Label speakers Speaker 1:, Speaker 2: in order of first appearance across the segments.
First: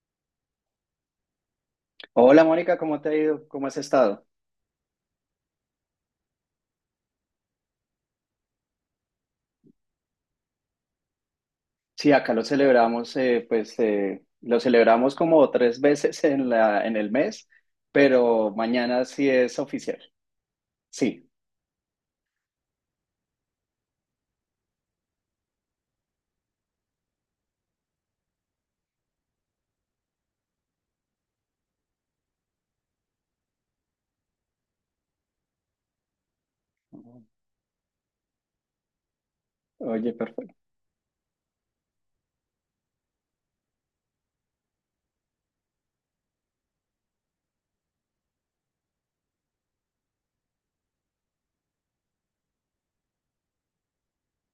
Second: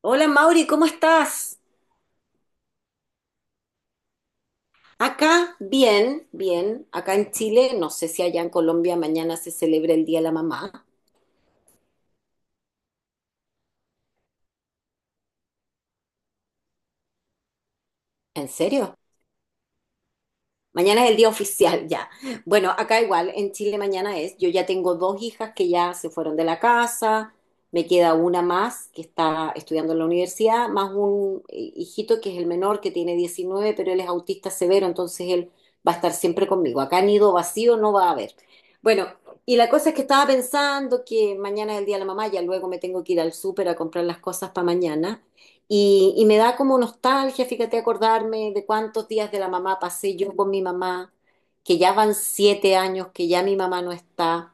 Speaker 1: Hola Mauri, ¿cómo estás?
Speaker 2: Hola Mónica, ¿cómo te ha ido? ¿Cómo has estado?
Speaker 1: Acá, bien, bien. Acá en Chile, no sé si allá en Colombia mañana se celebra el Día de la Mamá.
Speaker 2: Sí, acá lo celebramos, lo celebramos como tres veces en el mes,
Speaker 1: ¿En
Speaker 2: pero
Speaker 1: serio?
Speaker 2: mañana sí es oficial.
Speaker 1: Mañana es el día
Speaker 2: Sí.
Speaker 1: oficial ya. Bueno, acá igual, en Chile mañana es. Yo ya tengo dos hijas que ya se fueron de la casa, me queda una más que está estudiando en la universidad, más un hijito que es el menor que tiene 19, pero él es autista severo, entonces él va a estar siempre conmigo. Acá nido vacío no va a haber. Bueno, y la cosa es que
Speaker 2: Oye,
Speaker 1: estaba
Speaker 2: perfecto.
Speaker 1: pensando que mañana es el día de la mamá, ya luego me tengo que ir al súper a comprar las cosas para mañana. Y me da como nostalgia, fíjate, acordarme de cuántos días de la mamá pasé yo con mi mamá, que ya van 7 años, que ya mi mamá no está,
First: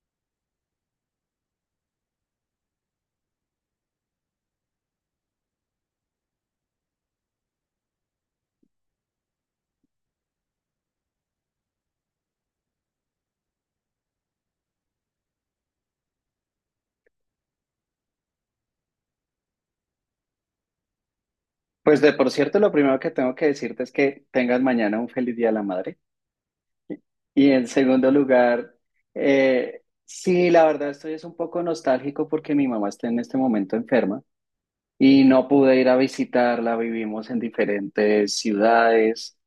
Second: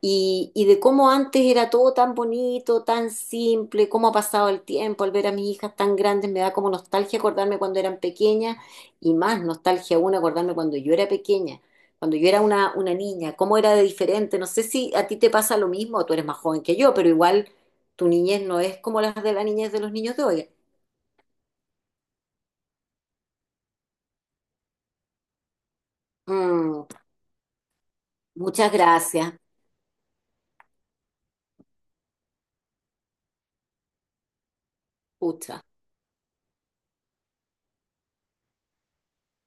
Speaker 1: y de cómo antes era todo tan bonito, tan simple, cómo ha pasado el tiempo al ver a mis hijas tan grandes, me da como nostalgia acordarme cuando eran pequeñas, y más nostalgia aún acordarme cuando yo era pequeña, cuando yo era una niña, cómo era de diferente. No sé si a ti te pasa lo mismo, tú eres más joven que yo, pero igual tu niñez no es como las de la niñez de los niños de hoy.
Speaker 2: Pues de por cierto, lo primero que tengo que decirte es que tengas mañana un feliz Día de la Madre.
Speaker 1: Mm,
Speaker 2: Y en segundo
Speaker 1: muchas
Speaker 2: lugar,
Speaker 1: gracias.
Speaker 2: sí, la verdad estoy es un poco nostálgico porque mi mamá está en este momento enferma y no
Speaker 1: Pucha.
Speaker 2: pude ir a visitarla, vivimos en diferentes ciudades.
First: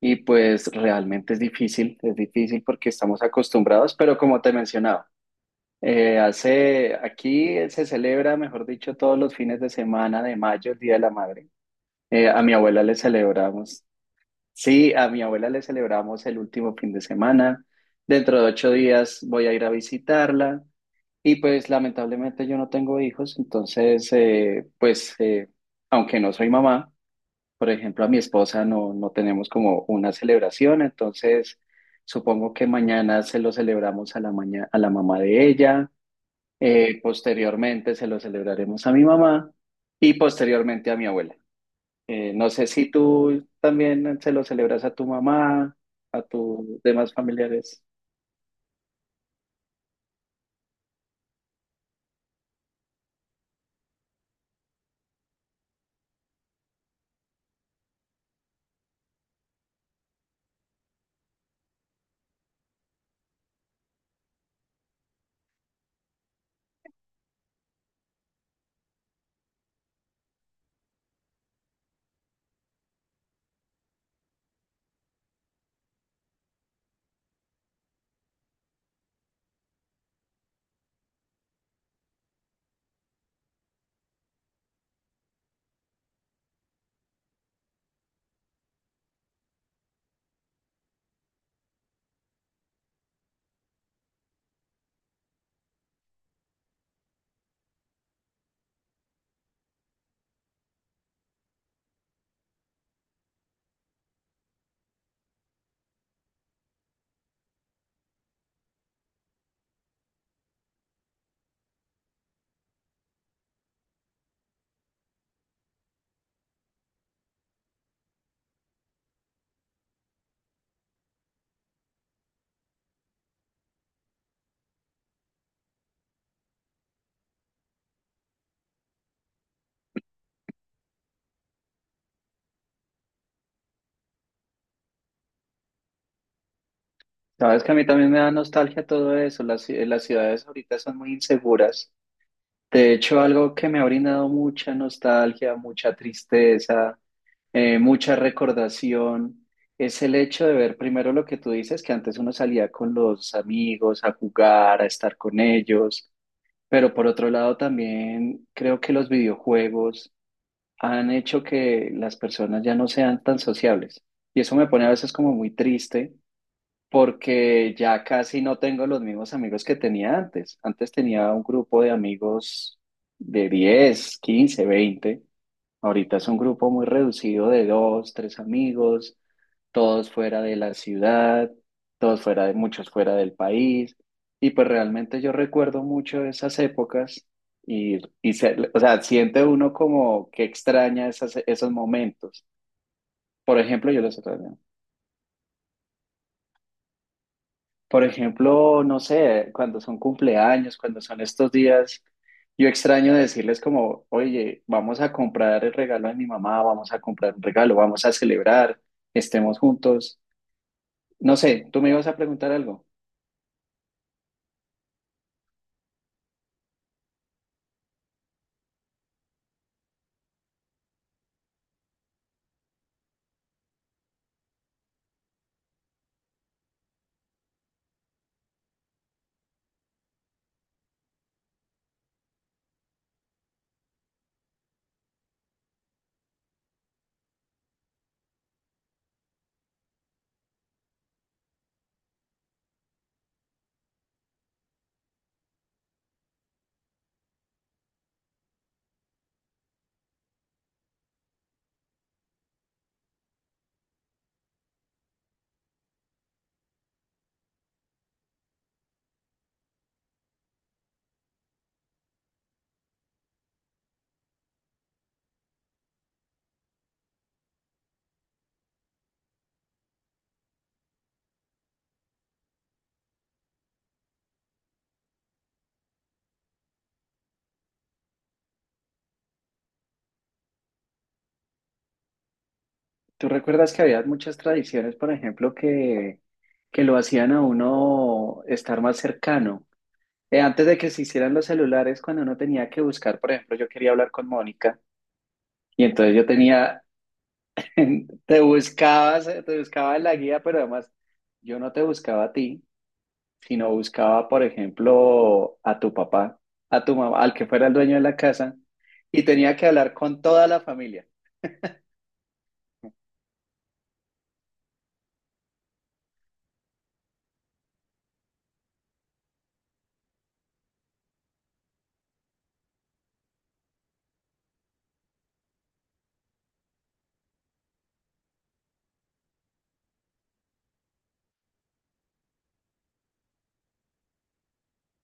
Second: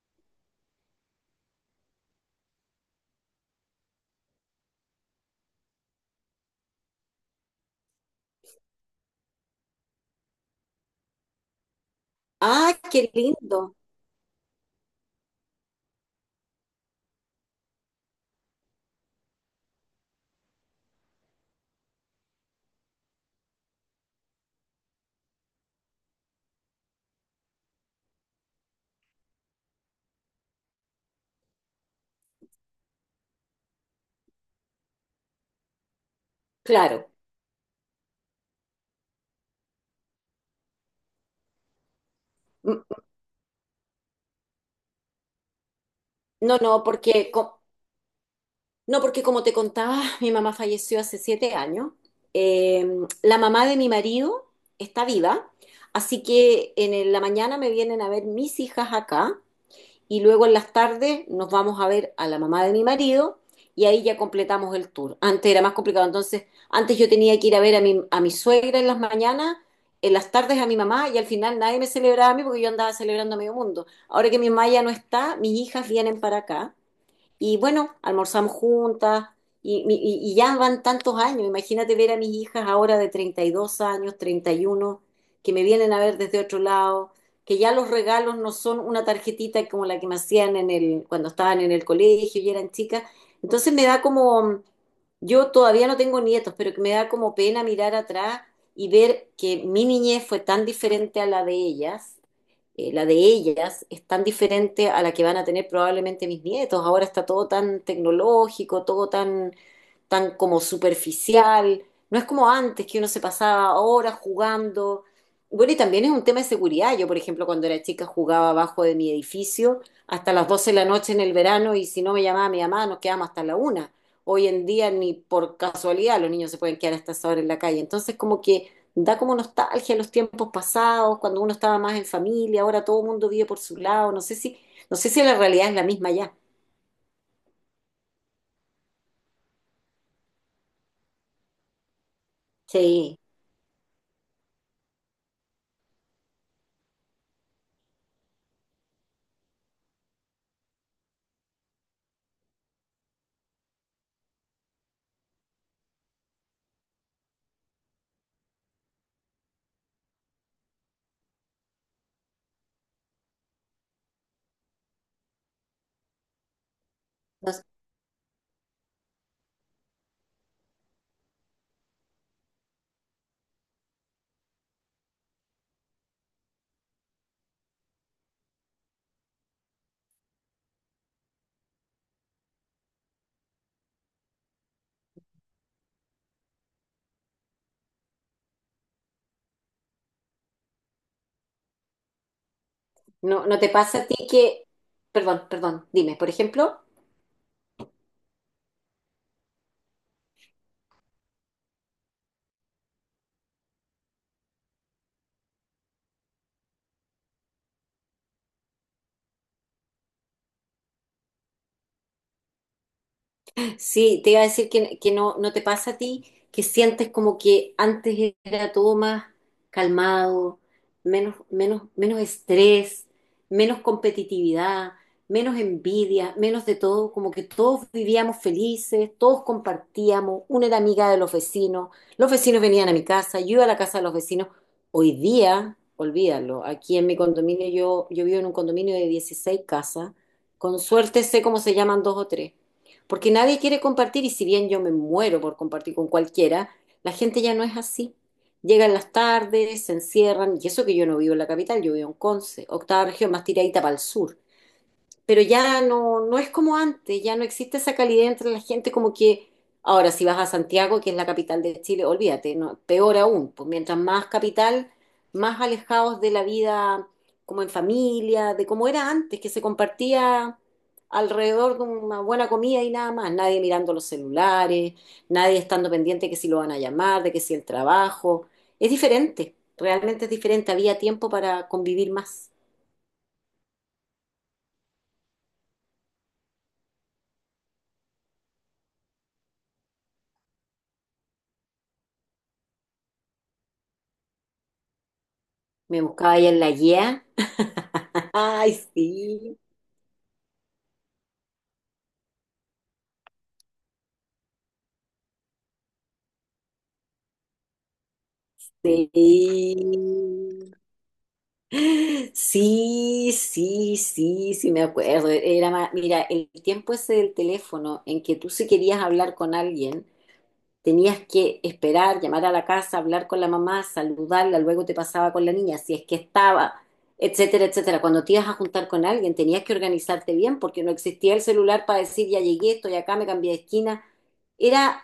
Speaker 2: Y pues realmente es difícil porque estamos acostumbrados, pero como te mencionaba, aquí se celebra, mejor dicho, todos los fines de semana de mayo, el Día de la Madre. A mi
Speaker 1: Ah,
Speaker 2: abuela le
Speaker 1: qué lindo.
Speaker 2: celebramos, sí, a mi abuela le celebramos el último fin de semana. Dentro de 8 días voy a ir a visitarla y pues lamentablemente yo no tengo hijos, entonces aunque no soy mamá. Por ejemplo, a mi esposa no, no tenemos como una celebración, entonces supongo que mañana se lo celebramos a a la mamá de ella,
Speaker 1: Claro.
Speaker 2: posteriormente se lo celebraremos a mi mamá y posteriormente a mi abuela. No sé
Speaker 1: Mm.
Speaker 2: si tú también se lo celebras a tu mamá, a
Speaker 1: No, no,
Speaker 2: tus demás
Speaker 1: porque
Speaker 2: familiares.
Speaker 1: no, porque como te contaba, mi mamá falleció hace 7 años. Eh, la mamá de mi marido está viva, así que en la mañana me vienen a ver mis hijas acá y luego en las tardes nos vamos a ver a la mamá de mi marido y ahí ya completamos el tour. Antes era más complicado, entonces antes yo tenía que ir a ver a mi suegra en las mañanas, en las tardes a mi mamá y al final nadie me celebraba a mí porque yo andaba celebrando a medio mundo. Ahora que mi mamá ya no está, mis hijas vienen para acá y bueno, almorzamos juntas y ya van tantos años. Imagínate ver a mis hijas ahora de 32 años, 31, que me vienen a ver desde otro lado, que ya los regalos no son una tarjetita como la que me hacían cuando estaban en el colegio y eran chicas. Entonces me da como, yo todavía no tengo nietos, pero que me da como pena mirar atrás y ver que mi niñez fue tan diferente a la de ellas. La de ellas es tan diferente a la que van a tener probablemente mis nietos. Ahora está todo tan tecnológico, todo tan como superficial. No es como antes que uno se pasaba horas jugando. Bueno, y también es un tema de seguridad. Yo, por ejemplo, cuando era chica jugaba abajo de mi edificio hasta las 12 de la noche en el verano, y si no me llamaba mi mamá nos quedábamos hasta la una. Hoy en día ni por casualidad los niños se pueden quedar hasta esa hora en la calle. Entonces, como que da como nostalgia los tiempos pasados, cuando uno estaba más en familia, ahora todo el mundo vive por su lado, no sé si la realidad es la misma ya.
Speaker 2: Sabes que a mí también me da nostalgia todo eso, las ciudades ahorita son muy inseguras. De
Speaker 1: Sí.
Speaker 2: hecho, algo que me ha brindado mucha nostalgia, mucha tristeza, mucha recordación. Es el hecho de ver primero lo que tú dices, que antes uno salía con los amigos a jugar, a estar con ellos, pero por otro lado también creo que los videojuegos han hecho que las personas ya no sean tan sociables. Y eso me pone a veces como muy triste
Speaker 1: No,
Speaker 2: porque ya casi no tengo los mismos amigos que tenía antes. Antes tenía un grupo de amigos de 10, 15, 20 Ahorita es un grupo muy reducido de dos, tres amigos, todos fuera de la ciudad, todos fuera de muchos fuera del país. Y pues realmente yo recuerdo mucho esas épocas y o sea, siente uno como que extraña esos momentos.
Speaker 1: no.
Speaker 2: Por
Speaker 1: No te
Speaker 2: ejemplo,
Speaker 1: pasa
Speaker 2: yo
Speaker 1: a
Speaker 2: los
Speaker 1: ti
Speaker 2: extraño.
Speaker 1: que, perdón, perdón, dime, por ejemplo.
Speaker 2: Por ejemplo, no sé, cuando son cumpleaños, cuando son estos días, yo extraño decirles como, oye, vamos a comprar el regalo de mi mamá, vamos a comprar un regalo, vamos a celebrar, estemos juntos. No sé, tú me ibas a preguntar algo.
Speaker 1: Sí, te iba a decir que no te pasa a ti que sientes como que antes era todo más calmado, menos estrés, menos competitividad, menos envidia, menos de todo, como que todos vivíamos felices, todos compartíamos, una era amiga de los vecinos venían a mi casa, yo iba a la casa de los vecinos. Hoy día, olvídalo, aquí en mi condominio, yo vivo en un condominio de 16 casas, con suerte sé cómo se llaman dos o tres. Porque nadie quiere compartir, y si bien yo me muero por compartir con cualquiera, la gente ya no es así. Llegan las tardes, se encierran, y eso que yo no vivo en la capital, yo vivo en Conce, octava región más tiradita para el sur, pero ya no es como antes, ya no existe esa calidez entre la gente, como que ahora si vas a Santiago, que es la capital de Chile, olvídate, no, peor aún, pues mientras más capital, más alejados de la vida como en familia, de cómo era antes, que se compartía alrededor de una buena comida y nada más, nadie mirando los celulares, nadie estando pendiente que si lo van a llamar, de que si el trabajo, es diferente, realmente es diferente, había tiempo para convivir más.
Speaker 2: ¿Tú recuerdas que había muchas tradiciones, por ejemplo, que lo hacían a uno estar más cercano? Antes de que se hicieran los celulares, cuando uno tenía que buscar, por ejemplo, yo quería hablar con Mónica y
Speaker 1: Me
Speaker 2: entonces yo
Speaker 1: buscaba ahí en la
Speaker 2: tenía.
Speaker 1: guía.
Speaker 2: Te
Speaker 1: Ay,
Speaker 2: buscabas, eh, te
Speaker 1: sí,
Speaker 2: buscabas la guía, pero además yo no te buscaba a ti, sino buscaba, por ejemplo, a tu papá, a tu mamá, al que fuera el dueño de la casa, y tenía que
Speaker 1: sí.
Speaker 2: hablar con toda la familia.
Speaker 1: Sí, sí, sí, sí, me acuerdo. Era mira, el tiempo ese del teléfono en que tú si querías hablar con alguien, tenías que esperar, llamar a la casa, hablar con la mamá, saludarla, luego te pasaba con la niña, si es que estaba, etcétera, etcétera. Cuando te ibas a juntar con alguien, tenías que organizarte bien porque no existía el celular para decir ya llegué, estoy acá, me cambié de esquina. Era,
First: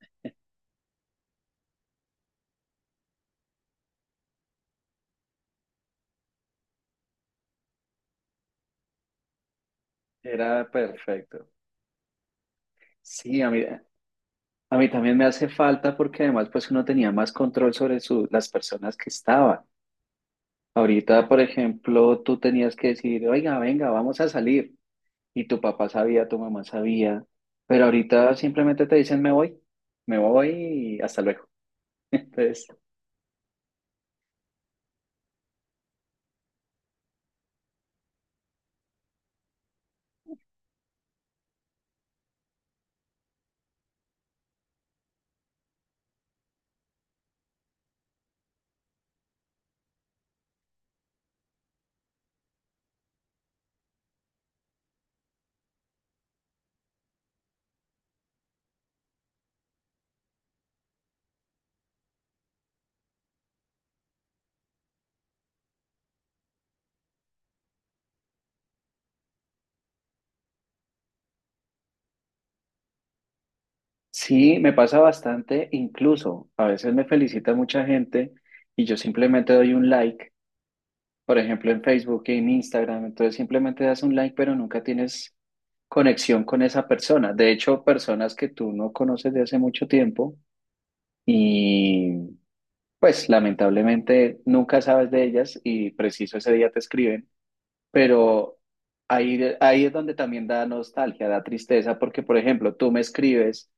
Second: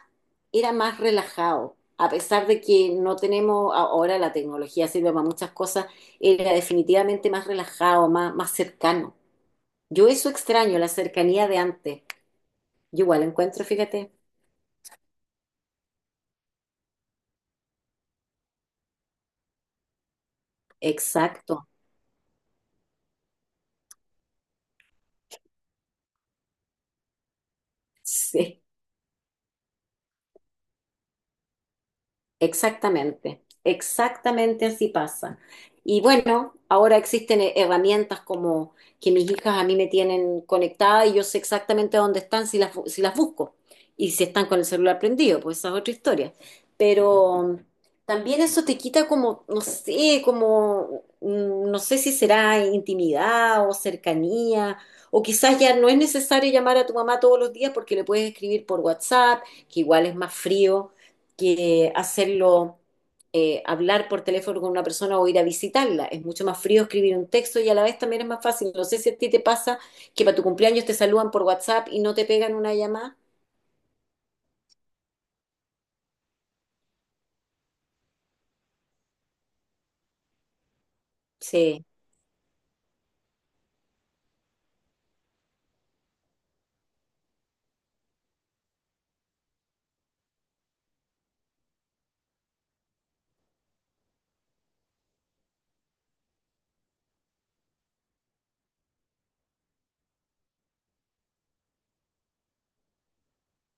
Speaker 1: era más relajado. A pesar de que no tenemos, ahora la tecnología sirve para muchas cosas, era definitivamente más relajado, más cercano. Yo eso
Speaker 2: Era
Speaker 1: extraño, la
Speaker 2: perfecto.
Speaker 1: cercanía de antes. Yo igual
Speaker 2: Sí, a
Speaker 1: encuentro,
Speaker 2: mí,
Speaker 1: fíjate,
Speaker 2: a mí también me hace falta porque además pues uno tenía más control sobre las personas que estaban. Ahorita, por
Speaker 1: exacto.
Speaker 2: ejemplo, tú tenías que decir, oiga, venga, vamos a salir. Y tu papá sabía, tu mamá sabía, pero ahorita
Speaker 1: Sí.
Speaker 2: simplemente te dicen me voy y hasta luego. Entonces,
Speaker 1: Exactamente, exactamente así pasa. Y bueno, ahora existen herramientas como que mis hijas a mí me tienen conectada, y yo sé exactamente dónde están si si las busco, y si están con el celular prendido, pues esa es otra historia. Pero también eso te quita como, no sé, como, no sé si será intimidad o cercanía. O quizás ya no es necesario llamar a tu mamá todos los días porque le puedes escribir por WhatsApp, que igual es más frío que hacerlo, hablar por teléfono con una persona o ir a visitarla. Es mucho más frío escribir un texto, y a la vez también es más fácil. No sé si a ti te pasa que para tu cumpleaños te saludan por WhatsApp y no te pegan una llamada.
Speaker 2: sí, me pasa bastante, incluso a veces me felicita mucha gente y yo simplemente doy un like, por ejemplo en
Speaker 1: Sí,
Speaker 2: Facebook y en Instagram, entonces simplemente das un like, pero nunca tienes conexión con esa persona. De hecho, personas que tú no conoces de hace mucho tiempo y pues lamentablemente nunca sabes de ellas y preciso ese día te escriben, pero ahí es donde también da nostalgia, da tristeza, porque, por ejemplo, tú me escribes,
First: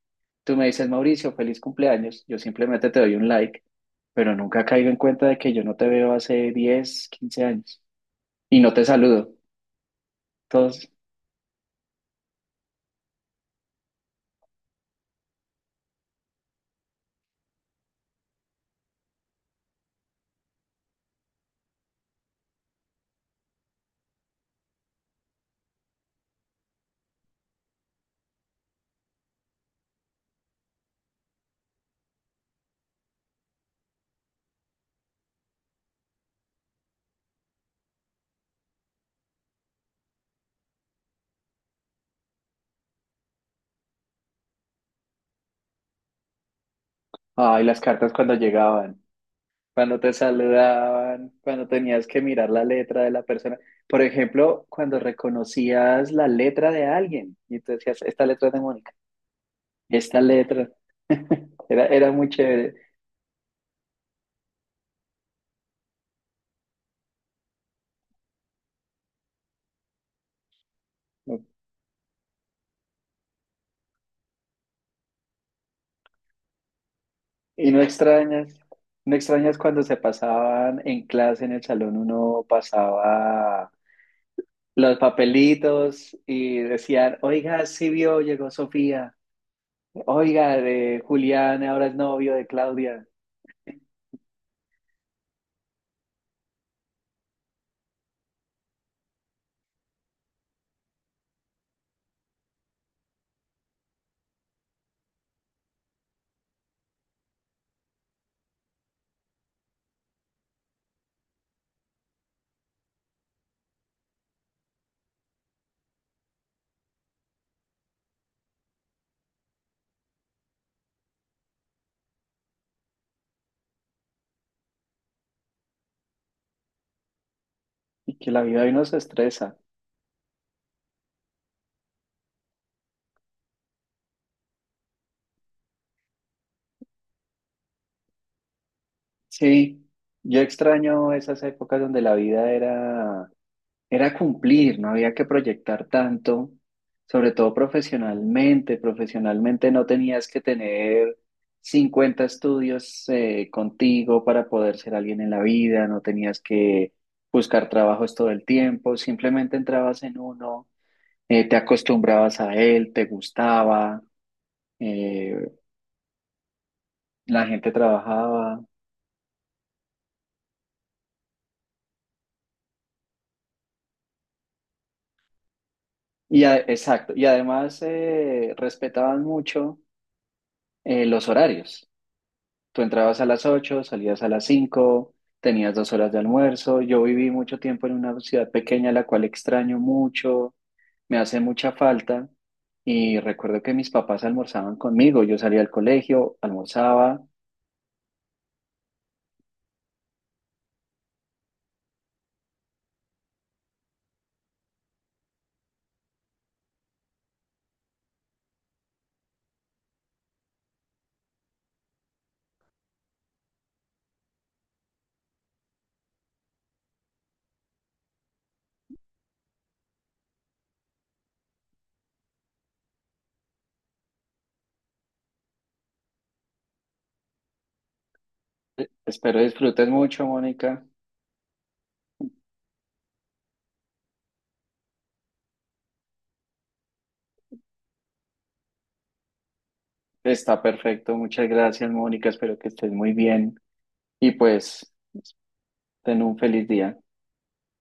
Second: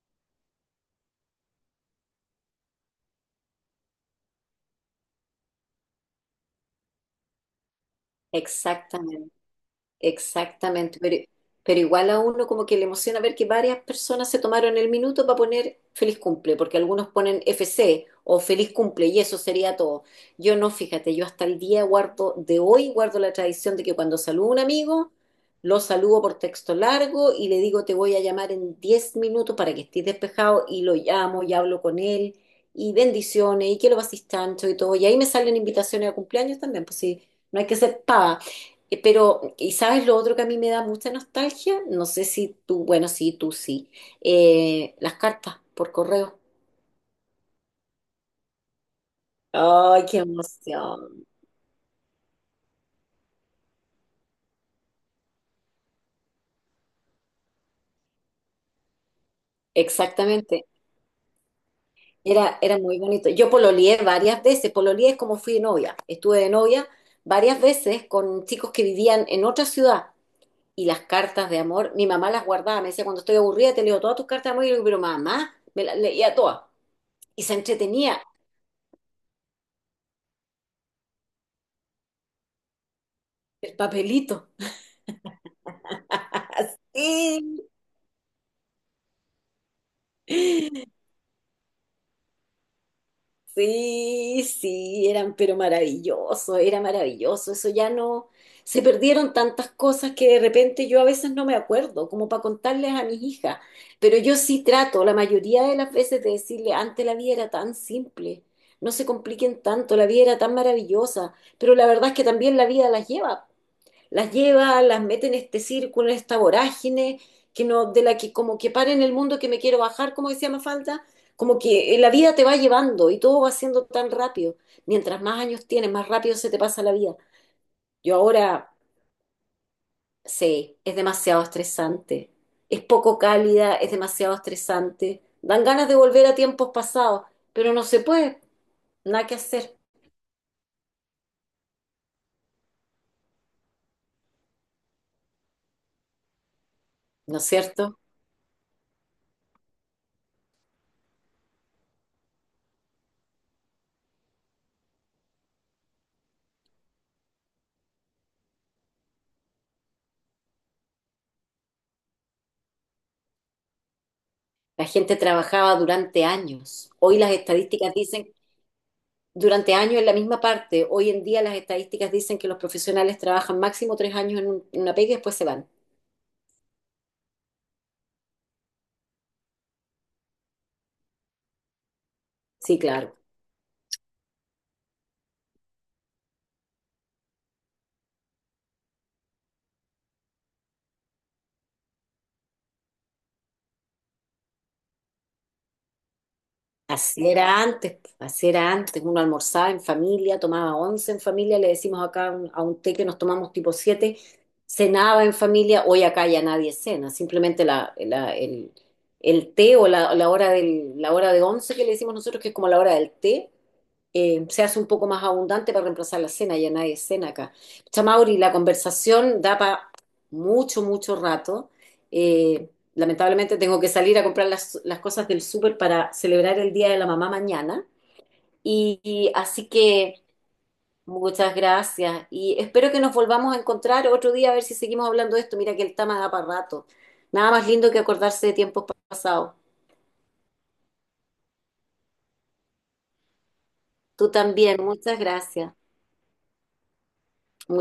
Speaker 2: tú me dices, Mauricio, feliz cumpleaños, yo simplemente te doy un like, pero nunca caigo en cuenta de que yo no te veo hace 10, 15 años y no te saludo.
Speaker 1: exactamente.
Speaker 2: Entonces,
Speaker 1: Exactamente, pero igual a uno como que le emociona ver que varias personas se tomaron el minuto para poner feliz cumple, porque algunos ponen FC o feliz cumple y eso sería todo. Yo no, fíjate, yo hasta el día de hoy guardo la tradición de que cuando saludo a un amigo, lo saludo por texto largo y le digo te voy a llamar en 10 minutos para que estés despejado, y lo llamo y hablo con él y bendiciones y que lo pases tanto y todo. Y ahí me salen invitaciones a cumpleaños también, pues sí, no hay que ser pava. Pero, ¿y sabes lo otro que a mí me da mucha nostalgia? No sé si tú, bueno, sí, tú sí. Las cartas por correo.
Speaker 2: ay, las cartas cuando llegaban, cuando
Speaker 1: ¡Ay,
Speaker 2: te
Speaker 1: qué emoción!
Speaker 2: saludaban, cuando tenías que mirar la letra de la persona. Por ejemplo, cuando reconocías la letra de alguien y tú decías, esta letra es de Mónica, esta
Speaker 1: Exactamente.
Speaker 2: letra. Era muy
Speaker 1: Era,
Speaker 2: chévere.
Speaker 1: era muy bonito. Yo pololeé varias veces. Pololeé es como fui de novia. Estuve de novia varias veces con chicos que vivían en otra ciudad. Y las
Speaker 2: No.
Speaker 1: cartas de amor, mi mamá las guardaba. Me decía, cuando estoy aburrida, te leo todas tus cartas de amor. Y yo le digo, pero mamá, me las leía todas. Y se
Speaker 2: Y no
Speaker 1: entretenía
Speaker 2: extrañas, no extrañas cuando se pasaban en clase, en el salón, uno pasaba
Speaker 1: el papelito.
Speaker 2: los papelitos y decían,
Speaker 1: Sí.
Speaker 2: oiga, sí vio, llegó Sofía, oiga, de Julián ahora es novio de Claudia.
Speaker 1: Sí, sí, eran, pero maravilloso, era maravilloso. Eso ya no, se perdieron tantas cosas que de repente yo a veces no me acuerdo, como para contarles a mis hijas. Pero yo sí trato, la mayoría de las veces, de decirle, antes la vida era tan simple, no se compliquen tanto, la vida era tan maravillosa, pero la verdad es que también la vida las lleva, las mete en este círculo, en esta vorágine, que no, de la que como que para en el mundo que me quiero bajar, como decía Mafalda, como que la vida te va llevando y todo va siendo tan rápido. Mientras más años tienes, más rápido se te pasa la vida.
Speaker 2: Y
Speaker 1: Yo
Speaker 2: que la vida hoy
Speaker 1: ahora
Speaker 2: nos estresa.
Speaker 1: sé, es demasiado estresante, es poco cálida, es demasiado estresante. Dan ganas de volver a tiempos pasados, pero no se puede, nada que hacer,
Speaker 2: Sí, yo extraño esas épocas donde la vida era cumplir, no había que proyectar tanto, sobre
Speaker 1: ¿no es
Speaker 2: todo
Speaker 1: cierto?
Speaker 2: profesionalmente. Profesionalmente no tenías que tener 50 estudios, contigo para poder ser alguien en la vida, no tenías que buscar trabajos todo el tiempo, simplemente entrabas en uno, te acostumbrabas a él, te gustaba,
Speaker 1: La gente
Speaker 2: eh,
Speaker 1: trabajaba durante años. Hoy las
Speaker 2: la gente
Speaker 1: estadísticas dicen
Speaker 2: trabajaba.
Speaker 1: durante años en la misma parte. Hoy en día las estadísticas dicen que los profesionales trabajan máximo 3 años en una pega y después se van.
Speaker 2: Exacto, y además respetaban mucho, los horarios.
Speaker 1: Sí,
Speaker 2: Tú
Speaker 1: claro.
Speaker 2: entrabas a las 8, salías a las 5, tenías 2 horas de almuerzo. Yo viví mucho tiempo en una ciudad pequeña, la cual extraño mucho, me hace mucha falta. Y recuerdo que mis papás almorzaban conmigo. Yo salía al colegio, almorzaba.
Speaker 1: Así era antes, así era antes. Uno almorzaba en familia, tomaba once en familia, le decimos acá a un té que nos tomamos tipo 7, cenaba en familia. Hoy acá ya nadie cena, simplemente el té o la hora de once que le decimos nosotros, que es como la hora del té, se hace un poco más abundante para reemplazar la cena, ya nadie cena acá. Chamauri, la conversación da para mucho, mucho rato. Eh, Lamentablemente tengo que salir a comprar las cosas del súper para celebrar el Día de la Mamá mañana. Y
Speaker 2: Espero
Speaker 1: así
Speaker 2: disfrutes
Speaker 1: que
Speaker 2: mucho, Mónica.
Speaker 1: muchas gracias y espero que nos volvamos a encontrar otro día a ver si seguimos hablando de esto. Mira que el tema da para rato. Nada más lindo que acordarse de tiempos pasados.
Speaker 2: Está perfecto. Muchas gracias, Mónica. Espero que estés muy bien.
Speaker 1: Tú
Speaker 2: Y
Speaker 1: también,
Speaker 2: pues,
Speaker 1: muchas gracias.
Speaker 2: ten un feliz día.